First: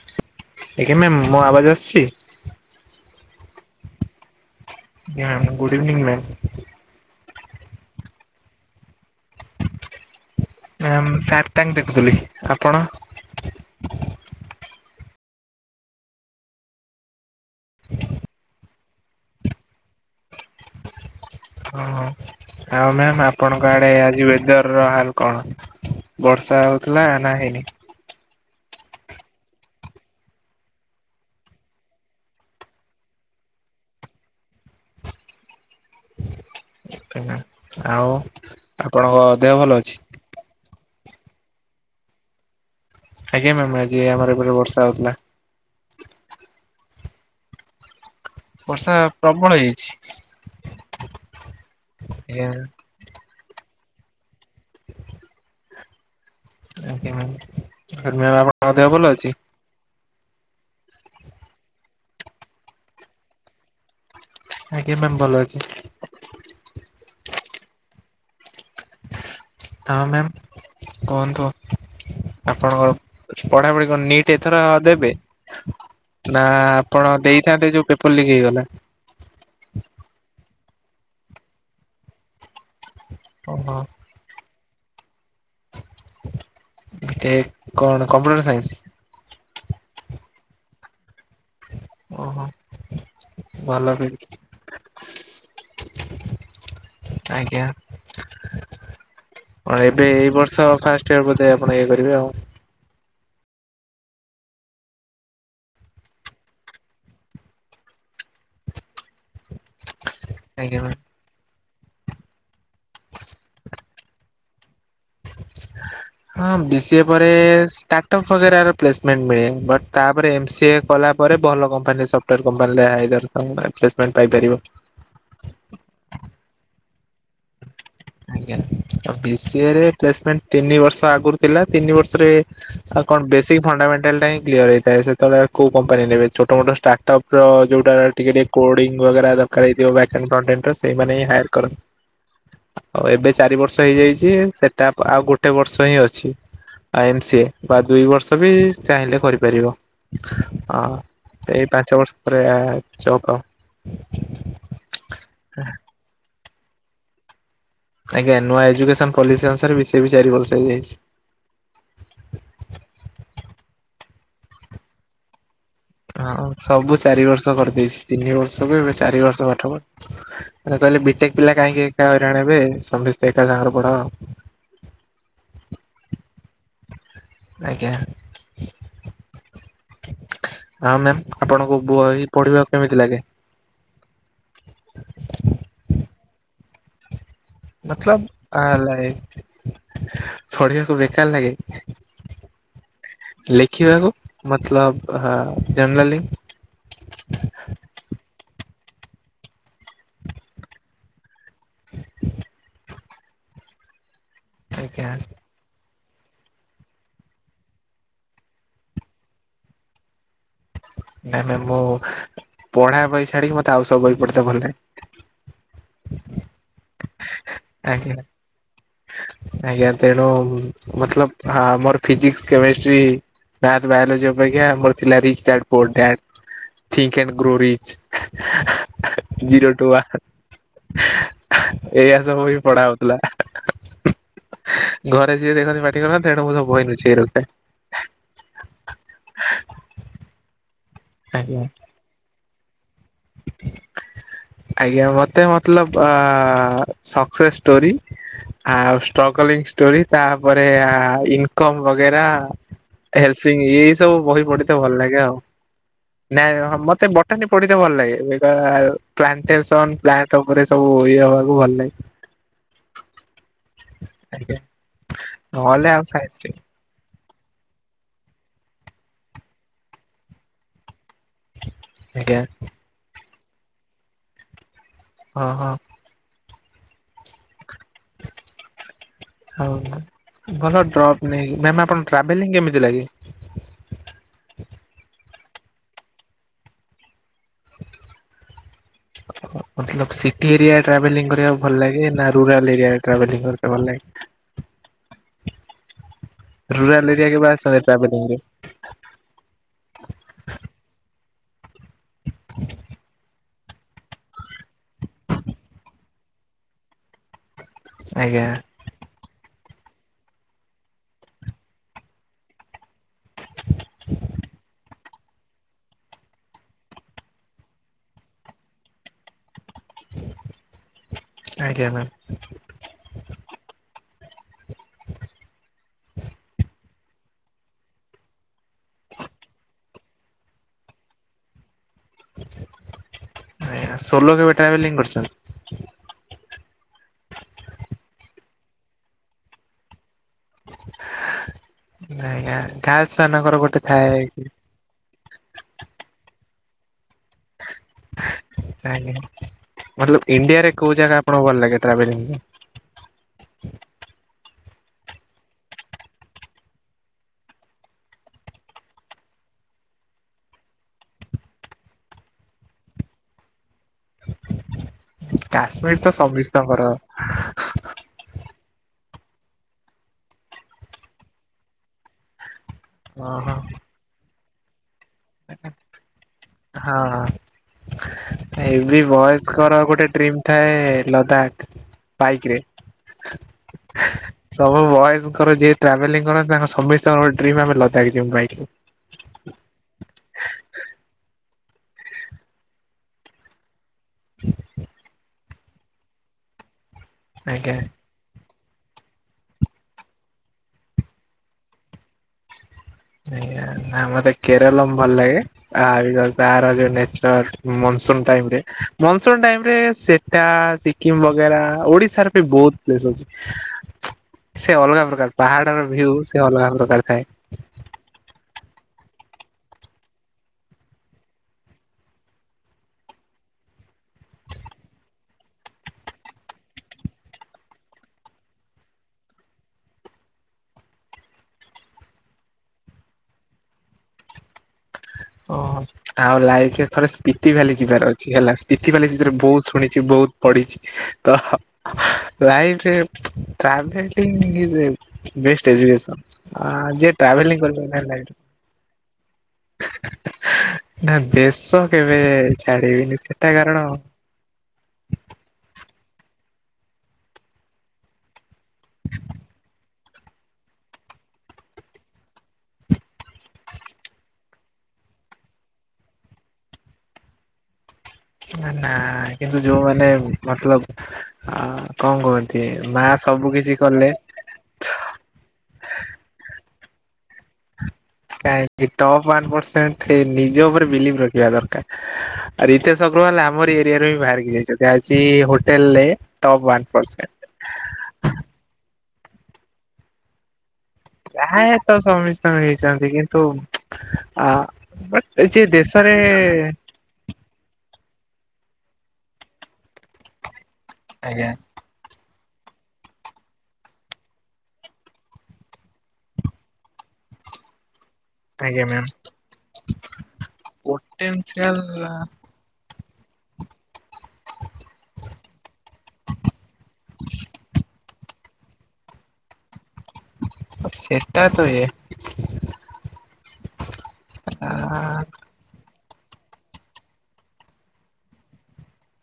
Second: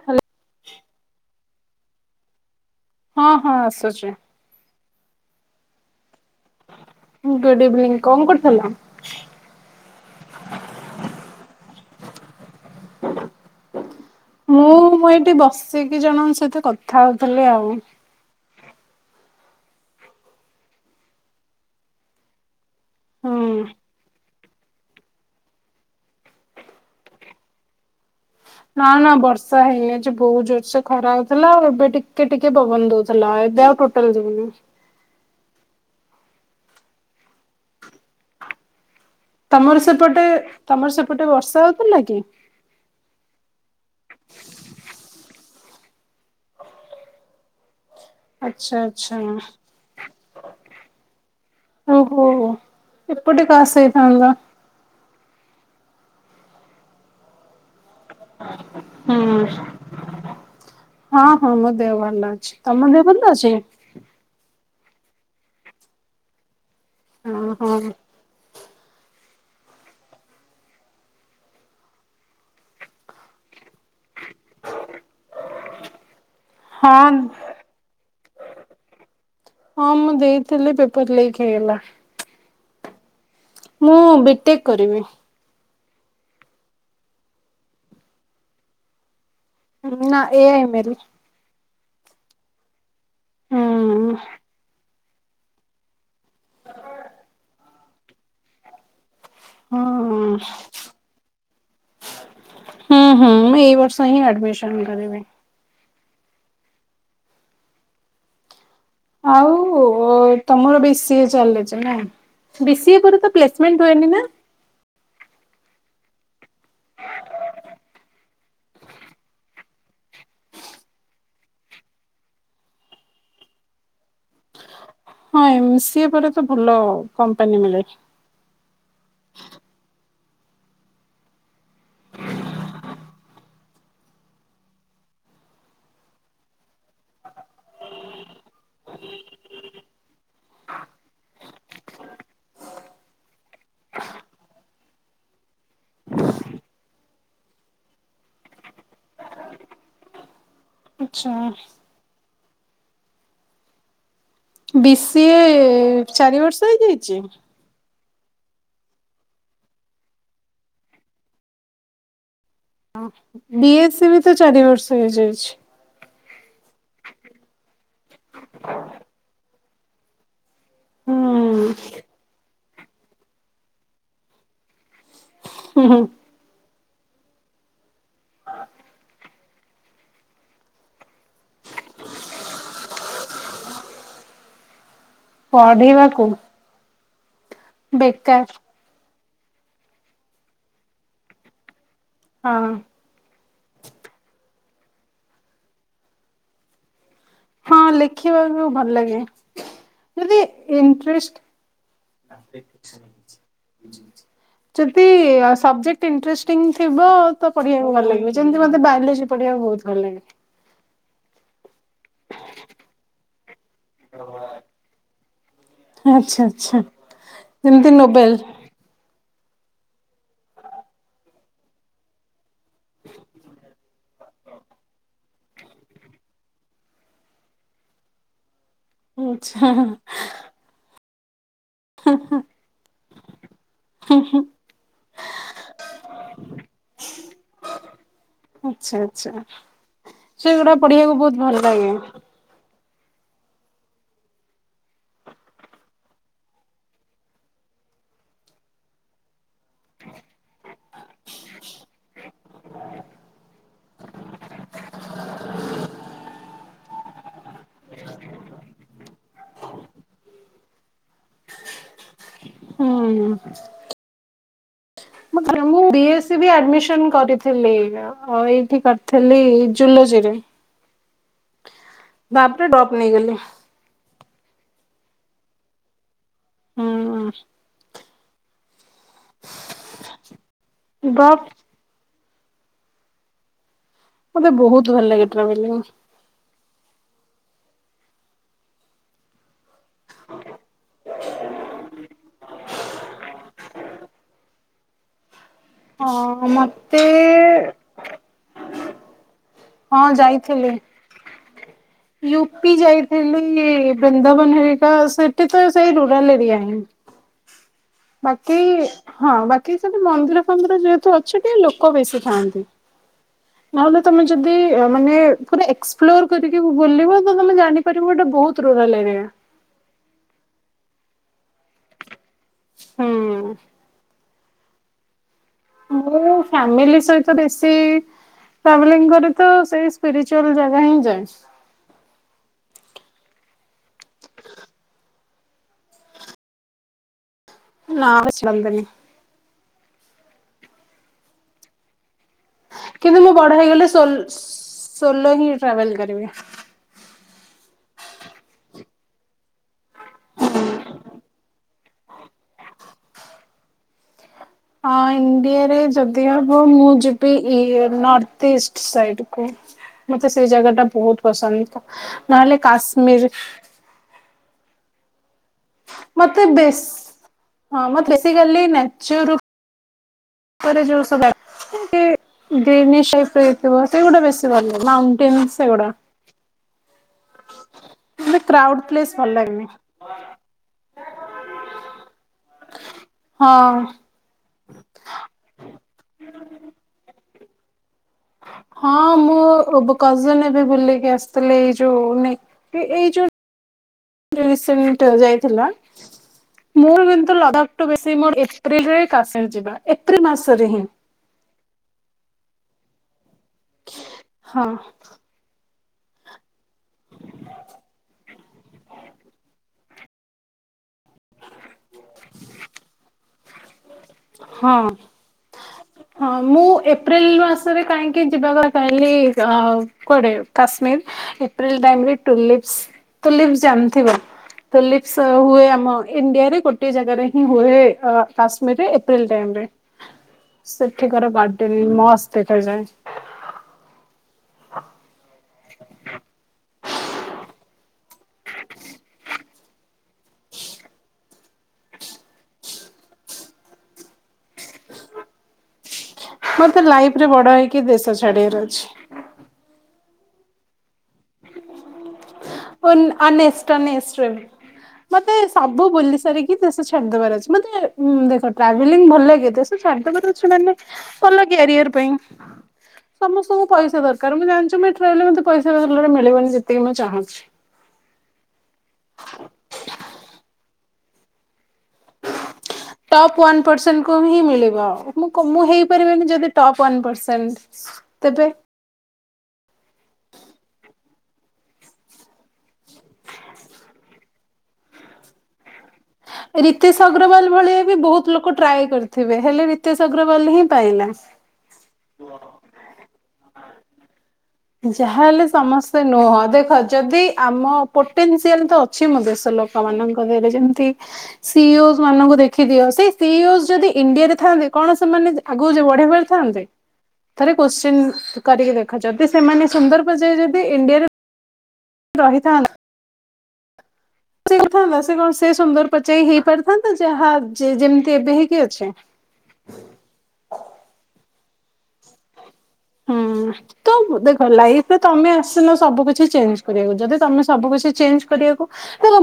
Hello. ଆଜ୍ଞା ma'am! ମୋ ଆବାଜ୍ ଆସ୍ଚି। ହଁ ହଁ ଆସୁଚି। ଆଜ୍ଞା। Good evening ma'am. Good evening. କଣ କରୁଥିଲ? ମ୍ୟାମ୍ ସାର୍ ତାଙ୍କ୍ ଦେଖୁଥିଲି। ଆପଣ। ମୁଁ, ମୁଁ ଏଇଠି ବସିକି ଜଣଙ୍କ ସହିତ କଥା ହଉଥିଲି ଆଉ। ଓ ହୋ। ଆଉ ମ୍ୟାମ୍ ହୁଁ। ଆପଣଙ୍କ ଆଡେ ଆଜି ୱଦର୍ ର ହାଲ୍ କଣ? ବର୍ଷା ହଉଥିଲା ନା ହେଇନି। ନା ନା ବର୍ଷା ହେଇନି। ଆଜି ବହୁତ ଜୋରସ ଖରା ହଉଥିଲା। ଆଉ ଏବେ ଟିକେ ଟିକେ ପବନ ଦଉଥିଲା। ଏବେ ଆଉ ଟୋ [unintelligible] ଆଉ ଆପଣଙ୍କ ଦେହ ଭଲ ତମର ଅଛି? ସେପଟେ, ତମର ସେପଟେ ବର୍ଷା ହଉଥିଲା କି? ଆଜ୍ଞା ମ୍ୟାାମ୍। ଆଜି ଆମର ଏପଟେ ବର୍ଷା ହଉଥିଲା। ଆଚ୍ଛା ବର୍ଷା ଆଚ୍ଛା। ପ୍ରବଳ ହେଇଛି। [unintelligible] [unintelligible] ଏପଟେ କାସ୍ ହେଇଥାନ୍ତା। ଆଜ୍ଞା ମ୍ୟାାମ୍। ଆପଣଙ୍କ ଦେହ ପାଗ ଭଲ ହୁଁ ଅଛି? ହଁ ହଁ ମୋ ଦେହ ଭଲ ଅଛି। ତମ ଦେହ ଭଲ ଅଛି? ଆଜ୍ଞା ମ୍ୟାମ୍। ଭଲ ଅଛି! ଓଁ ହୋ। ଆଉ ମ୍ୟାମ୍ କୁହନ୍ତୁ। ଆପଣଙ୍କର ପଢାପଢି କଣ ନିଟ୍? ଏଥର ଦେବେ, ନା ହଁ ଆପଣ ଦେଇଥାନ୍ତେ ଯୋଉ ପେପର ଲିକ୍ ହେଇଗଲା? ହଁ ମୁଁ ଦେଇଥିଲି ପେପର ଲିକ୍ ହେଇଗଲା। ଓହୋ। ମୁଁ ବିଟେକ୍ କରିବି। ବିଟେକ୍, କଣ କମ୍ପ୍ୟୁଟର ସାଇନ୍ସ୍? ନା ଏ ଆଇ ଏମ୍ଏଲ୍। ଓହୋ ଭଲ ବି। ହୁଁ ଆଜ୍ଞା। ହଁ ହଁ ଏବେ, ଏଇ ବର୍ଷ ଫାଷ୍ଟ ଇୟରେ ବୋଧେ ଆପଣ ଇଏ କରିବେ ଆଉ? ହୁଁ ହୁଁ ମୁଁ ଏଇ ବର୍ଷ ହିଁ ଆଡମିସନ କରିବି। ଆଉ ଆଜ୍ଞା ତମର ବି ବି ମ୍ୟାମ୍। ସି ଏ ଚାଲିଛି ନାଇଁ, ବି ସି ଏ ପରେ ତ ପ୍ଲେସମେଣ୍ଟ ରୁହେନି ନା। [unintelligible] ହଁ ବି ସିଏ ପରେ ଷ୍ଟାର୍ଟ ଅପ୍ ବଗେରା ର ପ୍ଲେସମେଣ୍ଟ ମିଳେ, ବଟ୍ ତାପରେ ଏମ ସି ଏ କଲା ପରେ ଭଲ କମ୍ପାନୀ ସଫ୍ଟୱେର କମ୍ପାନୀ ଆଇଦର୍ ଆସେମଣ୍ଟ ପାଇପାରିବ। ହଁ ଏମ ସି ଏ ପରେ ତ ଭଲ କମ୍ପାନୀ ମିଳେ। ବି ସି ଏ ରେ ପ୍ଲେସମେଣ୍ଟ ତିନି ବର୍ଷ ଆଗରୁ ଥିଲା, ତିନି ବର୍ଷରେ ଆଉ କଣ ବେସିକ ଫଣ୍ଡାମେଣ୍ଟାଲ ଟା ହିଁ କ୍ଲିୟର ହେଇଥାଏ, ସେତବେଳେ କୋଉ କମ୍ପାନୀ ନେବେ ଛୋଟୋ ମୋଟ ଷ୍ଟାର୍ଟପ୍ ଯୋଉଟା ଟିକେ ଟିକେ କୋଡିଙ୍ଗ ବଗେରା ଦରକାର ହେଇଥିବ [unintelligible] ସେଇମାନେ ହିଁ ହାଏର କରନ୍ତି। ଆଉ ଏବେ ଚାରି ବର୍ଷ ହେଇଯାଇଛି, ସେଟା ଆଉ ଗୋଟେ ବର୍ଷ ହିଁ ଅଛି। ଆ ଏମ ସି ଏ, ବା ଦୁଇ ବର୍ଷ ବି ଚାହିଁଲେ କରିପାରିବ। ହଁ ଆଛା ଏଇ ପାଞ୍ଚ ବର୍ଷ ପରେ ଜବ ଆଉ। ବି ସି ଏ ଚାରି ବର୍ଷ ହେଇଯାଇଛି? ଆଜ୍ଞା ନୂଆ ଏଜୁକେସନ ପଲିସି ଅନୁସାରେ ବି ସି ଏ ଚାରି ବର୍ଷ ହେଇଯାଇଛି। ବି ଏ ସି ବି ତ ଚାରି ବର୍ଷ ହେଇଯାଇଛି। ହଁ ସବୁ ଚାରି ବର୍ଷ କରିଦେଇଛି, ତିନି ବର୍ଷକୁ ଏବେ ଚାରି ବର୍ଷ ପାଠ ପଢ଼ା। ମାନେ କହିଲେ ବି ଟେକ ପିଲା କାହିଁକି ହୁଁ ଏକା ହଇରାଣ ହେବେ, ସମସ୍ତେ ଏକା ସାଙ୍ଗର ପଢ଼ ଆଉ। ହୁଁ ହୁଁ। ଆଜ୍ଞା। ଆଉ ମ୍ୟାମ ଆପଣଙ୍କୁ ବହି ପଢିବାକୁ କେମିତି ଲାଗେ? ପଢିବାକୁ। ବେକାର ମତଲବ ଆ ଲାଇ ପଢିବାକୁ ବେକାର ଲାଗେ। ହଁ। ଲେଖିବାକୁ ମତଲବ ଯେନରାଲି? ହଁ ଲେଖିବାକୁ ଭଲ ଲାଗେ ଯଦି ଇଣ୍ଟରେଷ୍ଟ ଯଦି ଆଜ୍ଞା ସବଜେକ୍ଟ ଇଣ୍ଟରେଷ୍ଟିଂ ଥିବ ତ ପଢିବାକୁ ଭଲ ଲାଗିବ। ଯେମିତି ମୋତେ ବାଇଲୋଜି ପଢ଼ିବାକୁ ବହୁତ ଭଲ ଲାଗେ। ନାଇଁ ମ୍ୟାମ୍ ମୁଁ ପଢା ବହି ଛାଡିକି, ମତେ ଆଉ ସବୁ ବହି ପଢେତ ଭଲ ଲାଗେ। ଆଚ୍ଛା ଆଚ୍ଛା ଯେମିତି ଆଜ୍ଞା ନୋବାଇଲ୍ ଆଜ୍ଞା ତେଣୁ ମତଲବ ମୋର ଫିଜିକସ, କେମିଷ୍ଟ୍ରି ମାଥ, ବାୟୋଲୋଜି ଅପେକ୍ଷା ଆମର ଥିଲା [unintelligible] ଆଚ୍ଛା ଜିରୋ ଟୁ ୱାନ ଏଇଆ ତ ବହି ପଢା ହଉଥିଲା। ଘରେ ଯିଏ ଦେଖନ୍ତି ପାଟି କରନ୍ତି ତେଣୁ ମୁଁ ସବୁ ବହି ଲୁଚେଇ ରଖେ। ଆଛା ଆଛା ସେଗୁଡା ପଢିବାକୁ ବହୁତ ଆଜ୍ଞା। ଭଲ ଲାଗେ। ଆଜ୍ଞା ମତେ ମତଲବ ସକ୍ସେସ୍ ଷ୍ଟୋରି ଆଉ ଷ୍ଟର୍ଗଲିଂ ଷ୍ଟୋରି, ତାପରେ ଇନକମ୍ ବଗେରା ଲ ଏଇ ସବୁ ବହି ପଢିତେ ଭଲ ଲାଗେ ଆଉ ନାଇ ମତେ ନି ପଢିତେ ଭଲ ଲାଗେ। ପ୍ଲାଣ୍ଟେଶନ, ପ୍ଲାଣ୍ଟ ଉପରେ ସବୁ ଇଏ ହବାକୁ ଭଲ ଲାଗେ। ହୁଁ। ଆଜ୍ଞା। ମୁଁ ନହେଲେ ଆଉ ବି ଏସ୍ ସି ସାଇନ୍ସରେ ବି ଆଡମିନ କରିଥିଲି। ଥିଲ ଆଉ ଏଇଠି କରିଥିଲି ଜୁଲଜିରେ। ଆଜ୍ଞା ବାପରେ ଡପ୍ ନେଇଗଲି। ହଁ ହଁ। ହୁଁ ହୁଁ। ହଉ ଭଲ ଡ୍ରପ୍ ନେଇକି ମ୍ୟାମ୍ ଆପଣ ଟ୍ରାଭେଲିଂ କେମିତି ଲାଗେ? ମତେ ବହୁତ ଭଲ ଲାଗେ ଟ୍ରାଭେଲିଂ। [unintelligible] ମତଲବ ସିଟି ଏରିଆରେ ଟ୍ରାଭେଲିଂ କରିବାକୁ ଭଲ ଲାଗେ ନା ରୁରାଲ ଏରିଆରେ ଟ୍ରାଭେଲିଂ କରିବାକୁ ଭଲ ଲାଗେ? ହଁ ମ। ରୁରାଲ ଏରିଆ କେବେ ଆସ [inaudible] ଟ୍ରାଭେଲିଂ ରେ। ହଁ ଯାଇଥିଲି। ୟୁ ପି ଯାଇଥିଲି ବୃନ୍ଦାବନ ହେରିକା ସେଠି ତ ସେଇ ରୁରାଲ ଏରିଆ ହିଁ। ଆଜ୍ଞା ବାକି ହଁ ବାକି ସବୁ ମନ୍ଦିର ଫନ୍ଦିର ଯେହେତୁ ଅଛି ଟିକେ ଲୋକ ବେଶୀ ଥାଆନ୍ତି। ନହେଲେ ତମେ ଯଦି ମାନେ ପୁରା ଏକ୍ସ ପ୍ଲୋର କରି କି ବୁଲିବ ତ ତମେ ଜାଣିପାରିବ ଗୋଟେ ବହୁତ ରୁରାଲ୍ ଏରିଆ। ଆଜ୍ଞା ମ୍ୟାମ୍। ହୁଁ। ମୁଁ ଫାମିଲି ସହିତ ବେଶୀ ଟ୍ରାଭେଲିଂ କରେତ ସେଇ ସ୍ପିରିଚୁଆଲ ଜାଗା ହିଁ ଯାଏ। ଆଜ୍ଞା ସୋଲ କେବେ ଟ୍ରାଭେଲିଂ କରିଛନ୍ତି? ନାଁ ଆସିବନ୍ତିନି। ଆଜ୍ଞା କିନ୍ତୁ ତାସ ମୁଁ ବଡ ମାନଙ୍କର ହେଇଗଲେ ଗୋଟେ ସୋଲ ଥାଏ। ସୋଲୋ ହିଁ ଟ୍ରାଭେଲ କରିବି। ମତଲବ ଇଣ୍ଡିଆରେ କୋଉ ଜାଗା ଆପଣଙ୍କୁ ଭଲ ଲାଗେ ଟ୍ରାଭେଲିଂ? ହଁ ଇଣ୍ଡିଆରେ ଯଦି ହବ ମୁଁ ଯିବି ଇ ନର୍ଥ ଇଷ୍ଟ ସାଇଟକୁ। ମତେ ସେଇ ଜାଗା ଟା ବହୁତ ପସନ୍ଦ ନହେଲେ କାଶ୍ମୀର। କାଶ୍ମୀର ତ ମତେ ସବିସ୍ତ ବେଶ ଙ୍କର। ହଁ ମେ ବେସିକଲି ନେଚୁରୁ [unintelligible] ଟେନ୍ସ ଓହୋ ସେଗୁଡା। ହଁ। ମତେ ଏ କ୍ରାଉଡ ବି ପ୍ଲେସ୍ ଭଲ ଲାଗେନି ବୟସ୍କର ଗୋଟେ ଡ୍ରିମ୍ ଥାଏ ଲଦାଖ। ବାଇକ ରେ। ହଁ। ସବୁ ବୟସଙ୍କର ଯିଏ ଟ୍ରାଭେଲିଂ କରନ୍ତି ତାଙ୍କ ସମସ୍ତଙ୍କ ଡ୍ରିମ ଆମେ ଲଦାଖି ଯିବୁ ବାଇକରେ। ହଁ ମୁଁ କଜନ ଏବେ ବୁଲିକି ଆସିଥିଲି ଏଇ ଯୋଉ ନେଇ ଏଇ ଯୋଉ ରିସେଣ୍ଟ ଯାଇଥିଲା ମୋର କିନ୍ତୁ ଆଜ୍ଞା ଲଦାଖୁ ବେଶ ମୋର ଏପ୍ରିଲରେ କାଶ୍ମୀର ଯିବା ଏପ୍ରିଲ ମାସରେ ହିଁ। ଆଜ୍ଞା ନା ମତେ ହଁ କେରଳମ୍ ଭଲ ଲାଗେ ଆ ନେଚୁରାଲ ମୋନ୍ସନ ଟାଇମରେ ମୋନସନ ଟାଇମ୍ରେ ସେଟା କିମ୍ ବଗେରା ଓଡିଶାର ବି ବହୁତ ପ୍ଲେସ୍ ଅଛି ସେ ହଁ। ଅଲଗା ପ୍ରକାର ପାହାଡର ଭିଉ। ହଁ ସେ ମୁଁ ଅଲଗା ପ୍ରକାର ଥାଏ। ଏପ୍ରିଲ ମାସରେ କାହିଁକି କି ଯିବା ପାଇଁ କାଇଲି କୁଆଡେ କାଶ୍ମୀର ଏପ୍ରିଲ ଟାଇମ ରେ ଟୁଲିପସ ତୁଳିଫ ଜାନଥିବ? ତୁଳିଫସ ହୁଏ ଆମ ଇଣ୍ଡିଆରେ ଗୋଟେ ଜାଗାରେ ହିଁ ହୁଏ କାଶ୍ମୀରରେ ଏପ୍ରିଲ ଟାଇମରେ। ସେଠିକାର ଗାର୍ଡେନ ମସ୍ତ ଦେଖା ଯାଏ। ଓହ ଆଉ ଲାଇଫ ଥରେ ସ୍ପିତି ଫାଲି ଯିବାର ଅଛି ହେଲା। ସ୍ପିତି ବାଲି ଭିତରେ ବହୁତ ଶୁଣିଛି ବହୁତ ପଢିଛି ତ ଲାଇଫ ରେ travelling is a best education. ଆଁ ଯିଏ ଟ୍ରାଭେଲିଂ କରିପାଇଲା ଲାଇ ରଛି [unintelligible] ନା ଦେଶ କେବେ ଅନ୍ ଛାଡିବିନି ସେଟା ଅନେଷ୍ଟ ଅନ କାରଣ ଏଷ୍ଟ ର [unintelligible] ମତେ ସବୁ ବୁଲି ସାରିକି ଦେଶ ଛାଡିଦବାର ଅଛି ମତେ ଦେଖ ଟ୍ରାଭେଲିଂ ଭଲ ଲାଗେ ଦେ ଛାଡ଼ିଦେବାର ଅଛି ମାନେ ଭଲ କ୍ୟାରିଅର ପାଇଁ। ସମସ୍ତଙ୍କୁ ପଇସା ଦରକାର ମୁଁ ଜାଣିଚି ମୁଁ ଏଠି ରହଲେ ମତେ ପଇସା ଭଲରେ ମିଳିବନି ଯେତିକି ମୁଁ ଚାହୁଁଛି। ନା କିନ୍ତୁ ଯୋଉମାନେ ମତଲବ ଅ କଣ କୁହନ୍ତି ମା ଟପ୍ ସବୁ ୱାନ୍ କିଛି ପରସେଣ୍ଟକୁ କଲେ ହିଁ ମିଳିବ। ମୁଁ କୋ ମୁଁ ହେଇପାରିବିନି ଯଦି ଟପ୍ ୱାନ ପର୍ସେଣ୍ଟ। କାହିଁକି ଟପ୍ ୱାନ ପରସେଣ୍ଟ ନିଜ ଉପରେ ବିଲିଭ ରଖିବା ଦରକାର। ରିତେସ ଅଗ୍ରୱାଲ ଆମରି ଏରିଆରୁ ହିଁ ବାହାରିକି ଯାଇଛନ୍ତି ଆଜି ହୋଟେଲ ଲେ ରିତେଶ ଅଗ୍ରୱାଲ ଭଳିଆ ବି ବହୁତ ଲୋକ ଟ୍ରାଏ କରିଥିବେ ହେଲେ ରିତେଶ ଅଗ୍ରୱାଲ ହିଁ ପାଇଲା। ଯାହା ହେତ ସମୀସ୍ତଙ୍କ ହେଇଚନ୍ତି କିନ୍ତୁ ଆ ବଟ୍ ଯାହାହଲେ ଯେ ସମସ୍ତେ ଦେଶରେ ନୁହଁ ଦେଖ ଯଦି ଆମ ପୋଟେନ୍ସିଆଲ୍ ତ ଅଛି ମୋ ଦେଶ ଲୋକମାନଙ୍କରେ ଯେମତି ଆଜ୍ଞା ସିଓଜ ମାନଙ୍କୁ ଦେଖ ଦେଖି ଦିଅ ସେ ସିଓସ ଯଦି ଇଣ୍ଡିଆରେ ଥାନ୍ତେ କଣ ସେମାନେ ଆଗ ବଢେଇ ପରିଥାନ୍ତେ? ଥରେ କ୍ଵଶ୍ଚିନ୍ କରିକି ଆଜ୍ଞା ଦେଖ ମ୍ୟାମ୍। ଯଦି ସେମାନେ ସୁନ୍ଦର ପର୍ଯ୍ୟାୟ ଯଦି ଇଣ୍ଡିଆରେ ପୋଟେନ୍ସିଆଲ [inaudible] ରହିଥା ସେ କଥାନ୍ତା ସେ କଣ ସେ ସୁନ୍ଦର ପଚାର ହେଇ ପାରିଥାନ୍ତା ଯାହା ଯେମିତି ଏବେ ହେଇକି ଅଛି? ସେଟା ତ ଇଏ ହୁଁ। ତ ଦେଖ ଆ ଲାଇଫରେ ତମେ ଆସିନ ସବୁ କିଛି ଚେଞ୍ଜ କରିବାକୁ ଯଦି ତମେ ସବୁ କିଛି ଚେଞ୍ଜ କରିବାକୁ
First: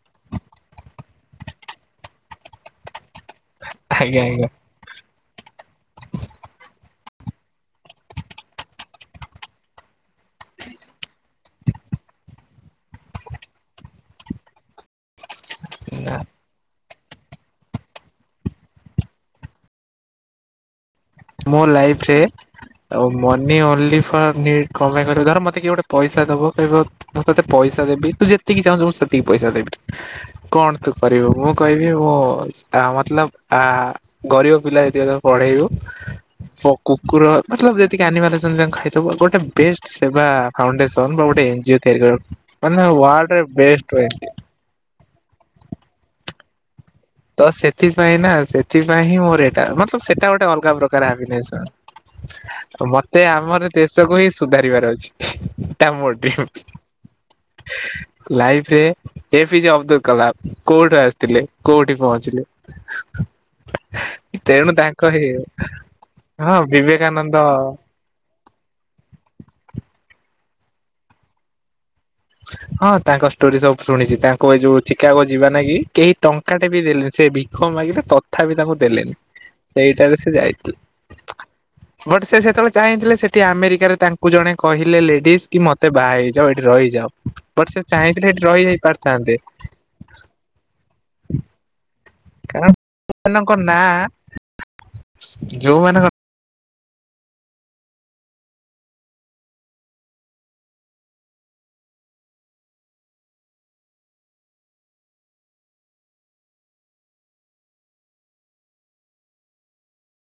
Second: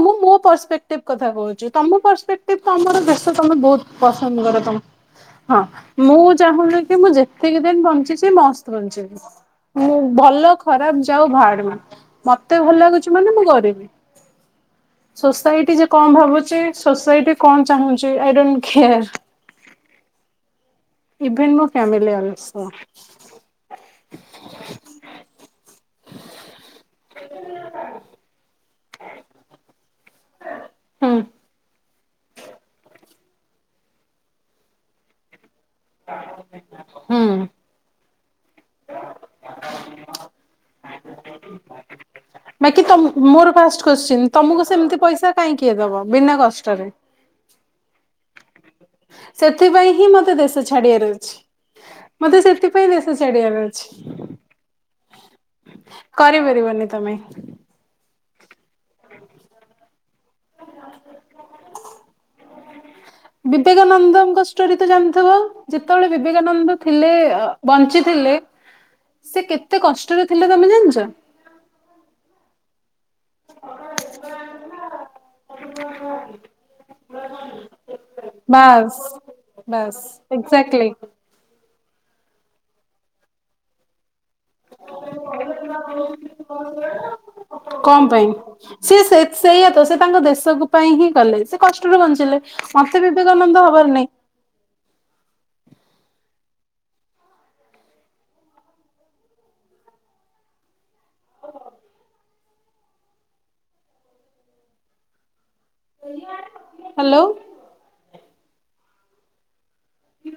ମୁଁ ମୋ ପରସେଫ୍ଟିକ କଥା କହୁଛି ତମ ପର୍ସପେକ୍ଟ ସେ [unintelligible] ତ ତମର ଦୋଶ ତମେ ବହୁତ ଆଜ୍ଞା ପସନ୍ଦ କର ତମେ ହଁ ମୁଁ ଚାହୁଁନି କି ମୁଁ ଯେତିକି ଦିନ ବଞ୍ଚିଛି ମସ୍ତ ବଞ୍ଚିବି ମୁଁ ଭଲ ଖରାପ ଯାଉ ଭାଡ ମେ ମତେ ଭଲ ଲାଗୁଛି ମାନେ ମୁଁ କରିବି। ସୋସାଇଟି ଯେ କଣ ଆଜ୍ଞା। ଭାବୁଚି ସୋସାଇଟି କଣ ଚାହୁଁଚି ଆଇ ଡୋଣ୍ଟ କେୟାର। ଇଭେନ୍ ମୋ ଲାଇଫ ଫ୍ୟାମିଲି ରେ ଅଲସୋ ଓ ମନି ଓଲି ଫ ନିଡ କ ପାଇଁ କହିଲ ଧର ମତେ କିଏ ଗୋଟେ ପଇସା ଦବ କହିବ ମୁଁ ତତେ ପଇସା ଦେବି ତୁ ଯେତିକି ଚାହୁଁଛୁ ମୁଁ ସେତିକି ପଇସା ଦେବି କଣ ତୁ ହୁଁ କରିବୁ ମୁଁ କହିବି ମୁଁ ମତଲବ ଆ ଗରିବ ପିଲା ଜେତିକ ତାକୁ ପଢେଇବୁ ହ ଫ କୁକୁର ମତଲବ ଯେ ସେତିକି [unintelligible] ଆଣିବାର ତା ଖାଇଥିବୁ ଗୋଟେ ବେଷ୍ଟ ସେବା ଫାଉଣ୍ଡେସନ ବା ଗୋଟେ ଏନଜିୟୋ ତିଆରି କରିବା ବାକି ତମ ମୋର ଫାଷ୍ଟ କୋଶ୍ଚିନ୍ ତମକୁ ସେମିତି ପଇସା କାହିଁ କିଏ ଦବ ବିନା କଷ୍ଟରେ? ତ ସେଥିପାଇଁ ନା ସେଥିପାଇଁ ହିଁ ମୋର ଏଇଟା ସେଥିପାଇଁ ମତଲବ ହିଁ ସେଟା ମତେ ଗୋଟେ ଦେଶ ଅଲଗା ଛାଡିବାର ପ୍ରକାର ଅଛି। ମତେ ସେଥିପାଇଁ [unintelligible] ଦେଶ ମତେ ଛାଡିବାର ଆମର ଅଛି ଦେଶକୁ ହିଁ ସୁଧାରିବାର ଅଛି। ତା ମୋଟିଭ କରିପାରିବନି ତମେ। ଲାଇଫରେ ଏପିଜେ ଅବଦୁଲ କଲାମ କୋଉଠୁ ଆସିଥିଲେ କୋଉଠି ପହଞ୍ଚିଲେ। ବିବେକାନନ୍ଦଙ୍କ ତେଣୁ ଷ୍ଟୋରି ତ ତାଙ୍କ ହେଇ ଜାଣିଥିବ ଯେତେବେଳେ ହଁ ବିବେକାନନ୍ଦ ଥିଲେ ବିବେକାନନ୍ଦ ବଞ୍ଚିଥିଲେ ସେ କେତେ କଷ୍ଟରେ ଥିଲେ ତମେ ଜାଣିଛ? ହଁ ତାଙ୍କ ଷ୍ଟୋରି ସବୁ ଶୁଣିଛି ତାଙ୍କୁ ଏଇ ଯୋଉ [unintelligible] ଯିବା ଲାଗି କେହି ଟଙ୍କା ଟେ ବି ଦେଲେ ସେ ବିକ ମାଗିଲେ ତଥାପି ତାଙ୍କୁ ବାସ୍ ଦେଲ ବାସ୍ ସେଇଟାରେ ସେ ଏକ୍ଜାକ୍ଟଲି ଯାଇଥିଲେ ବଟ ସେ ସେତେବେଳେ ଚାଇଥିଲେ ସେଠି ଆମେରିକାରେ ତାଙ୍କ ତାଙ୍କୁ ଜଣେ କହିଲେ ଲେଡିଜ କି ମତେ ବାହା ହେଇଯାଅ ଏଠି ରହିଯାଅ। ବଟ୍ ସେ କଣ ପାଇଁ ଚାହିଁଥିଲେ ଏଠି ରହିଯାଇ ସେ ପାରିଥାନ୍ତେ ସେଇଆ ତ ସେ ତାଙ୍କ ଦେଶ ପାଇଁ ହିଁ କଲେ ସେ କଷ୍ଟରେ ବଞ୍ଚିଲେ। କାରଣ ମତେ ମାନଙ୍କ ବିବେକାନନ୍ଦ ନାଁ ହବାର ନାଇଁ ଯୋଉମାନଙ୍କ ହେଲୋ। ହୁଁ।